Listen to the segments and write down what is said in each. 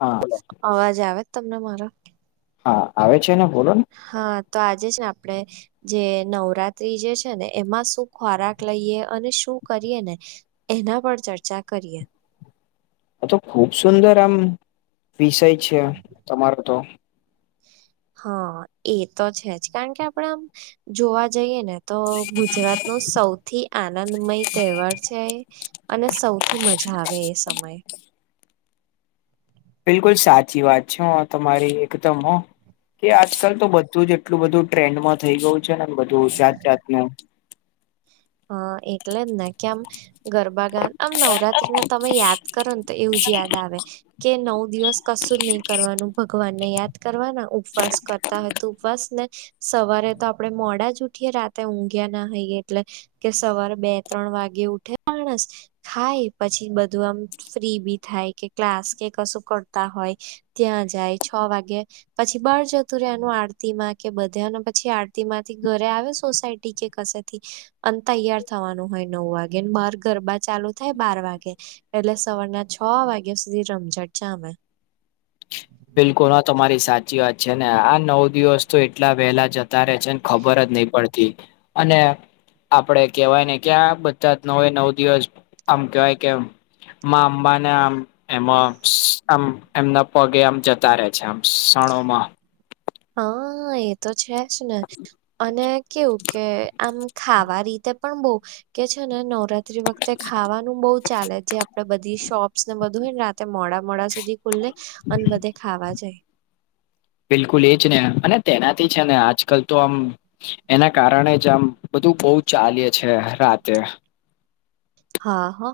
હા અવાજ આવે જ તમને મારો? હા આવે છે, ને બોલો ને હા તો આજે છે, ને આપડે જે નવરાત્રી જે છે ને એમાં શું ખોરાક લઈએ, અને શું કરીએ ને એના પર ચર્ચા કરીએ. આતો ખુબ સુંદર આમ વિષય છે, તમારો તો હા એ તો છે જ કારણકે આપડે આમ જોવા જઈએ ને તો ગુજરાત નો સૌથી આનંદમય તહેવાર છે. અને સૌથી મજા આવે એ સમયે. બિલકુલ સાચી વાત છે હો, તમારી એકદમ હો. કે આજકાલ તો બધું જ એટલું બધું ટ્રેન્ડમાં થઇ ગયું છે, ને બધું જાત જાતનુ હા, એટલે જ ને કેમ ગરબા ગ આમ નવરાત્રીને તમે યાદ કરો ને તો એવું જ યાદ આવે. કે નવ દિવસ કશું જ નહી કરવાનું ભગવાનને યાદ કરવાના ઉપવાસ કરતા હોય તો ઉપવાસ ને સવારે તો આપડે મોડા જ ઉઠીએ રાતે ઊંઘ્યાના હોઈએ એટલે. કે સવારે બે ત્રણ વાગે ઉઠે માણસ ખાય પછી બધું આમ ફ્રી બી થાય કે ક્લાસ કે કશું કરતા હોય ત્યાં જાય છ વાગે પછી બહાર જતું રેવાનું આરતીમાં કે બધે અને પછી આરતી માંથી ઘરે આવે સોસાયટી કે કશે થી અને તૈયાર થવાનું હોય નવ વાગે ને ભાર ગરબા ચાલુ થાય બાર વાગે. એટલે સવારના છ વાગ્યા સુધી રમઝટ જામે. બિલકુલ હા તમારી સાચી વાત છે ને આ નવ દિવસ તો એટલા વહેલા જત તા રહે છેન ખબર જ નહી પડતી અને આપડે કેવાય ને ક્યાં બધાજ નવે નવ દિવસ આમ કેવાય કેમ માં અંબાને આમ એમાં આમ એમના પગે આમ જતા રહે છે આમ ક્ષણોમાં. હા એ તો છે જ ને અને કેવું કે આમ ખાવા રીતે પણ બહુ કે છે ને નવરાત ત્રી વખતે ખાવાનું બહુ ચાલે જે આપડે બધી શોપ્સ ને બધું હોયને રાતે મોડા મોડા સુધી ખુલે અન બધે ખાવા જાય. બિલકુલ એ જ ને અને તેનાથી છે ને આજકાલ તો આમ એના કારણે જ આમ બધું બહુ ચાલે છે રાતે. હા હો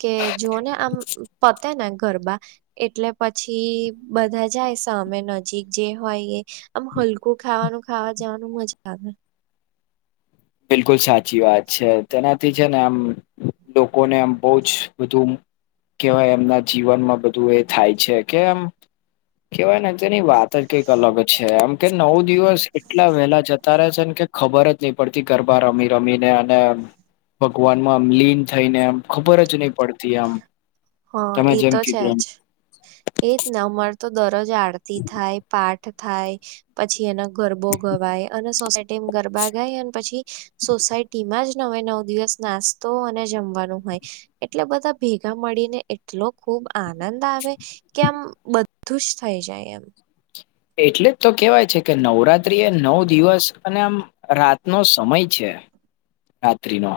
કે જો ને આમ પતે ને ગરબા એટલે પછી બધા જાય સામે નજીક જે હોય એ આમ હલકું ખાવાનું ખાવા જવાનું મજા આવે. બિલકુલ સાચી વાત છે તેનાથી છે ને આમ લોકોને આમ બહુ જ બધુ કેવાય એમના જીવનમાં બધું એ થાય છે કે એમ કેવાય ને તેની વાત જ કંઈક અલગ છે એમ. કે નવ દિવસ એટલા વહેલા જતા રહે છે ને કે ખબર જ નહી પડ તી ગરબા રમી રમીને અને ભગવાન માં આમ લીન થઈને આમ ખબર જ નહી પડતી આમ હા તમે એ જેમ તો છે કીધું એમ. જ એજ ને અમાર તો દરરોજ આરતી થાય, પાઠ થાય પછી એના ગરબો ગવાય અને સોસાયટી તેમ ગરબા ગાય અને પછી સોસાયટીમાં જ નવે નવ દિવસ નાસ્તો અને જમવાનું. હોય એટલે બધા ભેગા મળીને એટલો ખુબ આનંદ આવે. કેમ બધું જ થઈ જાય એમ. એટલે જ તો કેવાય છે કે નવરાત્રી એ નવ દિવસ અને આમ, રાતનો સમય છે રાત્રિ નો,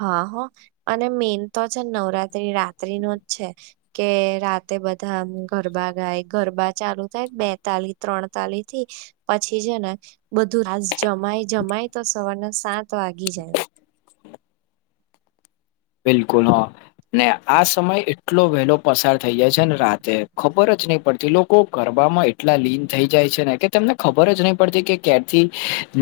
હા હો. અને મેન તો છે ને નવરાત્રી રાત્રિ નો જ છે. કે રાતે બધા આમ ગરબા ગાય ગરબા ચાલુ થાય બેતાલી ત્રણતાાલી થી પછી છે ને બધું રાસ જમાય જમાય તો સવારના સાત વાગી જાય. બિલકુલ હા, ને આ સમય એટલો વહેલો પસાર થઈ જાય છે ને રાતે ખબર જ નહી પડતી લોકો ગરબમાં એટલા લીન થઈ જાય છે ને કે તને ખબર જ નહી પડતી કે ક્યારથી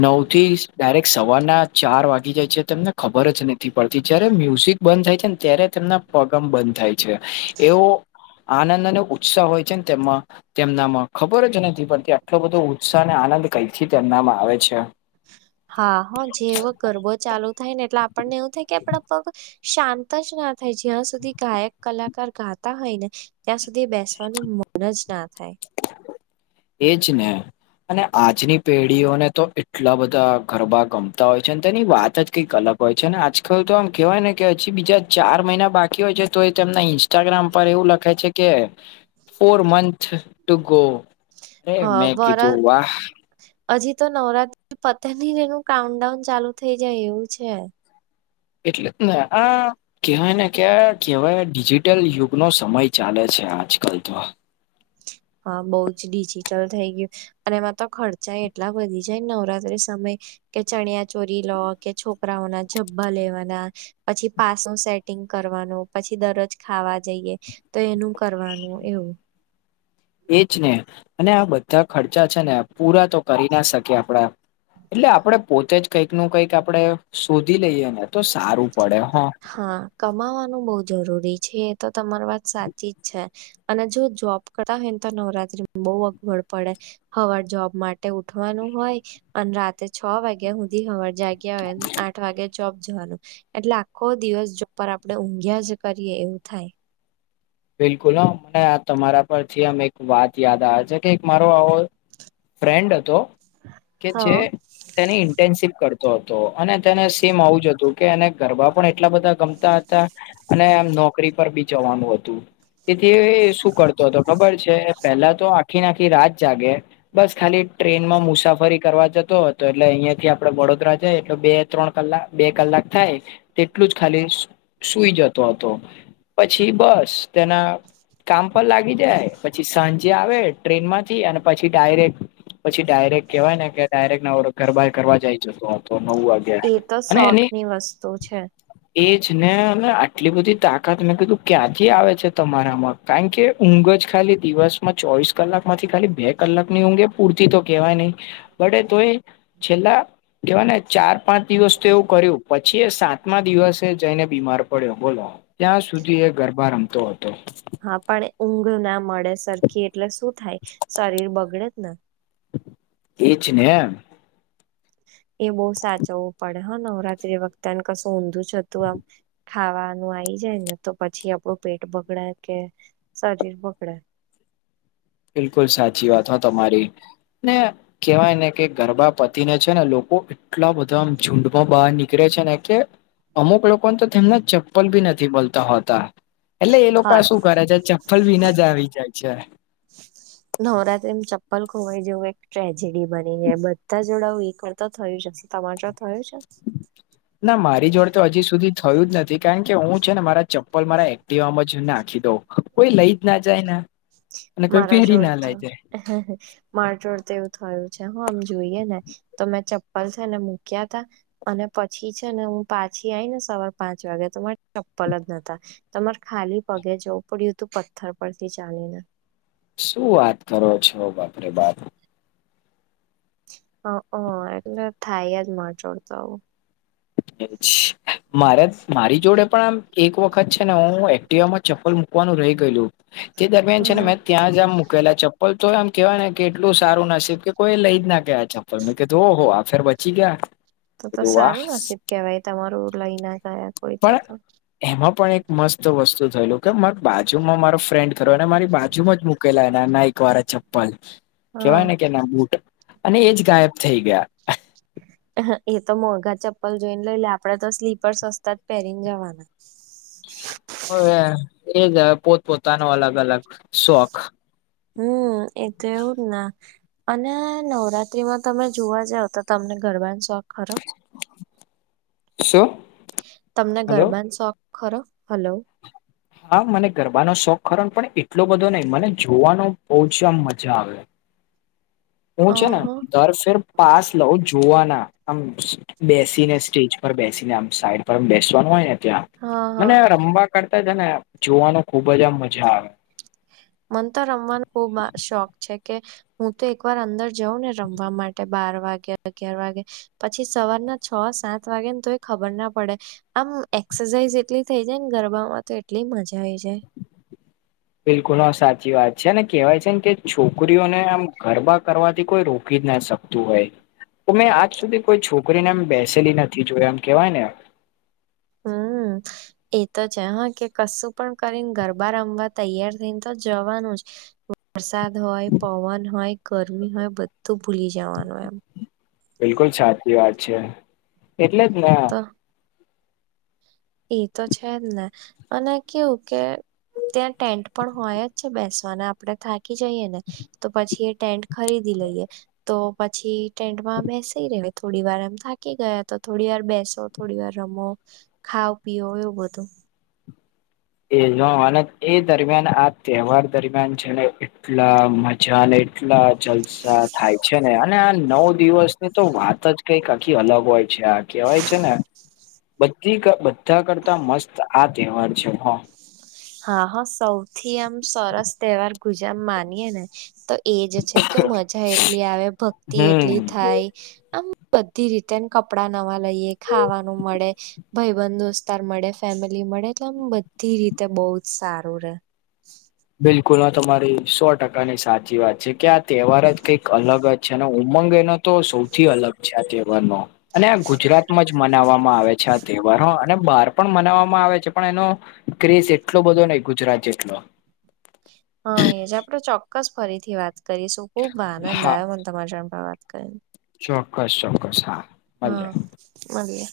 નવ થી ડાયરેક્ટ સવારના ચાર વાગી જાય છે, તમને ખબર જ નથી પડતી. જ્યારે મ્યુઝ ક બંધ થાય છે ને ત્યારે તેમના પગ આમ બંધ થાય છે એવો, આનંદ અને ઉત્સાહ હોય છે ને તેમાં તેમનામાં ખબર જ નથી પડતી આટલો બધો ઉત્સાહ અને આનંદ કઈથી તેમનામાં આવે છે. હા હા જેવો ગરબો ચાલુ થાય ને એટલે આપણને એવું થાય કે આપણા પગ શાંત જ ના થાય જ્યાં સુધી ગાયક કલાકાર ગાતા હોય ને ત્યાં સુધી બેસવાનું મન જ ના થાય એજ ને, અને આજની પેઢીઓને તો એટલા બધા ગરબા ગમતા હોય છે અને તેની વાત જ કંઈક અલગ હોય છે ને આજકાલ તો આમ કેહેવાય ને કે હજી બીજા ચાર મહિના બાકી હોય છે તો એ તેમના ઇન્સ્ટા ઇસ્ટાગ્રામ પર એવું લખે છે કે ફોર મંથ ટુ ગો, અરે મેં હા [unintelligible] કીધું વાહ હજી તો નવરાત્રી પતે નય ને એનું કાઉન્ટડાઉન ચાલુ થઇ જાય એવું છે. એટલે જ ના હા, કહેવાય ને કહેવાય ડિજિટલ યુગનો સમય ચાલે છે આજકાલ તો હા બઉ જ ડિજિટલ થઈ ગયું અને એમાં તો ખર્ચા એટલા વધા ગ્યા જ નવરાત્રી સમય કે ચણિયા ચોરી લો કે છોકરાઓના જબ્બા લેવાના. પછી પાસ નું સેટિંગ કરવાનું પછી દરોજ ખાવા જઈએ, તો એનું કરવાનું એવું, એ જ ને. અને આ બધા ખર્ચા છે ને, પૂરા તો કરી ના શકીએ આપણાં. એટલે આપણે પોતે જ કંઈક નું કઈક આપડે શોધી લઈએ ને તો સારું પડે હા. હા કમાવાનું બહુ જરૂરી છે એ તો તમારી વાત સાચી જ છે. અને જો જોબ કરતા હોય ને તો નવરાત્રીમાં બહુ અગવડ પડે હવારે જોબ માટે ઉઠવાનું હોય અને રાતે છ વાગ્યા સુધી હવારે જાગ્યા હોય આઠ વાગે જોબ જવાનું એટલે આ, આખો દિવસ જો ઉપ આપણેે ઊંઘ્યા જ કરીએ એવું થાય. બિલકુલ હ મને આ તમારા પરથી આમ એક વાત યાદ આવે છે કે મારો આવો ફ્રેન્ડ હતો કે જે, હા તેની ઇન્ટેનશિપ કરતો હતો. અને તેને સેમ આવું જ હતું, કે એને ગરબા પણ એટલા બધા ગમ ગમતા હતા અને આમ નોકરી પર બી જવાનું હતું. તેથી શું કરતો હતો ખબર છે પેલા તો આખી નાખી રાત જાગે બસ ખાલી ટ્રેનમાં મુસાફરી કરવા જતો હતો એટલે અહિયાયા થી આપડે વડોદરા જાય એટલે બે ત્રણ કલાક બે કલાક થાય તેટલું જ ખાલી સૂઈ જતો હતો, પછી બસ તેના, કામ પર લાગી જાય, પછી સાંજે આવે ટ્રેન માંથી, અને પછી ડાયરેક્ટ પછી ડાયરેક્ટ કહેવાય ને કે ડાયરેક નવ ગરબાં કરવા જઈ જતો હતો નવ વાગ એ તો શોખ ની વસ્તુ છે. એજ ને. અને આટલી બધી તાકાત મેં કીધું ક્યાંથી આવે છે તમારામાં? કારણ કે ઊંઘ જ ખાલી દિવસમાં ચોવીસ કલાકમાંથી ખાલી બે કલાક ની ઊંઘ એ પૂરતી તો કેવાય નહીં. બટ એ તોય છેલ્લા કહેવાયને ચાર-પાંચ દિવસ તો એવું કર્યું પછી એ સાતમા દિવસે જઈને બીમાર પડ્યો, બોલો. ત્યાં સુધી એ ગરબા રમ તો હતો. હા પણ એ ઊંઘ ના મળે સરખી એટલે શું થાય? શરીર બગડે જ ને. એજ ને. એ બહુ સાચવવું પડે હા નવરાત્રી વખતે, ને કશું ઊંધું-ચતું આમ ખાવાનું આઈ જાય ને તો પછી આપણું પેટ બગડે કે શરીર બગડે. બિલકુલ સાચી વાત હો તમારી. અને કહેવાય ને કે ગરબા પતીને છે ને લોકો એટલા બધા આમ ઝુંડમાં બહાર નીકળે છે ને કે અમુક લોકોન તો તેમના ચપ્પલ ભી નથી મલતા હોતા. એટલે એ હા લોકા શું કરે છે ચપ્પલ વિના જ આવી જાય છે. નવરાત્રીમ ચપ્પલ ખોવાય જવું એક ટ્રેજેડી બની જાય. બધા જોડાવ એક [unintelligible] થયું છે. તમાર જોડે થયું છે? ના મારી જોડે તો હજી સુધી થયું જ નથી, કારણ કે હું છે ને મારા ચપ્પલ મારા એક્ટિવામાં જ નાખી દઉં. કોઈ લઈ જ ના જાયને. અને કોઈ મારા પહેરી જોડ ના તો લઈ જાય. માર જોડે તો એવું થયું છે હા. આમ જોઈએ ને તો મેં ચપ્પલ છે ને મૂક્યા તા અને પછી છે ને હું પાછી આઈ ને સવા પાંચ વાગે તો મારા ચપ્પલ જ નતા. તો મારે ખાલી પગે જવું પડ્યું તું પથ્થર પરથી ચાલીને. શું વાત કરો છો બાપ રે બાપ? અહં. એટલે થાય જ મારી જોડે તો આવુ. મારે મારી જોડે પણ આમ એક વખત છે ને હું એક ક્ટિવા માં ચપ્પલ મુકવાનું રહી ગયેલું, તે દરમિયાન છે ને હમ મેં ત્યાં જ આમ મુકેલા ચપ્ પલ તોય આમ કહેવાય ને કે એટલું સારું નસીબ કે કોઈ એ લઈ જ ના ગયા ચપ્પલ. [unintelligible] કીધું, આહો! આ ફેરે બચી ગયા. તો-તો કીધું વાહ સારું નસીબ કહેવાય તમારું. લઈ ના ગયા કોઈ પણ તો-તો. એમાં પણ એક મસ્ત વસ્તુ થયેલું, કે માર બાજુમાં મારો ફ્રેન્ડ [unintelligible] એને મારી બાજુમાં જ મુકેલા એના નાઈક વાળા ચપ્પલ, કહેવાય હા ને કે એના બૂટ અને એજ ગાયબ થઈ ગયા. [inaudible] એ તો મોંઘા ચપ્પલ જોઈન લઈ લે, આપણે તો સ્લીપર સસ્તા જ પહેરીન જાવાના. હવે એ જ આ પોતપોતાનો અલગ-અલગ શોખ. હમ્મ. એ તો એવું જ ના. અને નવરાત્રીમાં તમે જોવા જાવ તો, તમને ગરબાને શોખ ખરો? શું તમને હલો ગરબાન શોખ ખરો? હલો. હા, મને ગરબાનો શોખ ખરોન, પણ એટલો બધો નહીં, મને જોવાનો ઓચમ મજા આવે. હું અ છે ને હ દર ફેર પાસ લઉં જોવાના, આમ બેસીને સ્ટેજ ઉપર બેસીને આ સાઈડ પર બેસવાનું હોયને, ત્યાં હા હા મને રમવા તે છે ને જોવાનો ખુબ જ આમ મજા આવે. મન તો રમવાનો બો શોખ છે કે હું તો એક વાર અંદર જાઉંને રમવા માટે બાર વાગે, અગિયાર વાગે પછી સવારના છ, સાત વાગે ને તો એ ખબર ના પડે. આમ એક્સરસાઇઝ એટલી થઇ જાયને ગરબામાં તો એટલી મજા આઈ જાય. બિલકુલ હા સાચી વાત છે ને કેહેવાય છે ને કે છોકરીઓને આમ ગરબા કરવાથી કોઈ રોકી જ ના શકતું હોય. કે મેં આજ સુધી કોઈ છોકરીને એમ બેસેલી નથી જોઈ એમ કેવાયને. હમમ. એ તો છે હા, કે કશું પણ કરીને ગરબા રમવા તૈયાર થઈને તો જવાનું જ. વરસાદ હોય, પવન હોય, ગરમી હોય બધું ભૂલી જવાનુંય એમ. બિલકુલ સાચી વાત છે એટલે જ ને ઈ તો છે જ ને અને કેવું કે ત્યાં ટેન્ટ પણ હોય જ છે બેસવાના, આપણે થાકી જઈએ ને તો પછી એ ટેન્ટ ખરીદી લઈએ. તો પછી ટેન્ટમાં બેસી રહેવાય થોડી વાર એમ થાકી ગયા તો થોડી વાર બેસો. થોડી વાર રમો, ખાઓ પીઓ એવું બધું. એ નો એ દરમિયાન, આ તહેવાર દરમિયાન છે ને એટલા મજા લેય એટલા જલસા થાય છે ને અને આ નવ દિવસની તો વાત જ કઈક આખી અલગ હોય. છે. આ કહેવાય છે ને બધી બધા કરતા મસ્ત આ તહેવાર છે. હ હા હા. સૌથી આમ સરસ તહેવાર ગુજરા માનીયે ને તો એ જ છે કે મજા એટલી આવે ભક્તિ હમ એટલી થાય. આમ બધી રીતે ન કપડાં નવા લઈએ, ખાવાનું મળે. ભાઈબંધ દોસ્તાર મળે, ફેમિલી મળે, એટલે આમ બધી રીતે બો જ સારું રે. બિલકુલ હા તમારી સો ટકાની સાચી વાત છે. ક્યાક તહેવાર જ કંઈક અલગ જ છે અને ઉમંગ એનો તો સૌથી અલગ છે. આ તહેવારનો અને આ ગુજરાતમાં જ મનાવવામાં આવે છે. આ તહેવાર અને બહાર પણ મનાવવામાં આવે છે, પણ એનો ક્રેસ એટલો બધો નય ગુજરાત જેટલો. હા, એ જ આપણે ચોક્કસ ફરીથી વાત કરીશું. ખુબ આનંદ હા આયો મ તમારા જોડે આમ વાત કરીને. ચોક્કસ ચોક્કસ હા. મળીએ હા, મલીએ.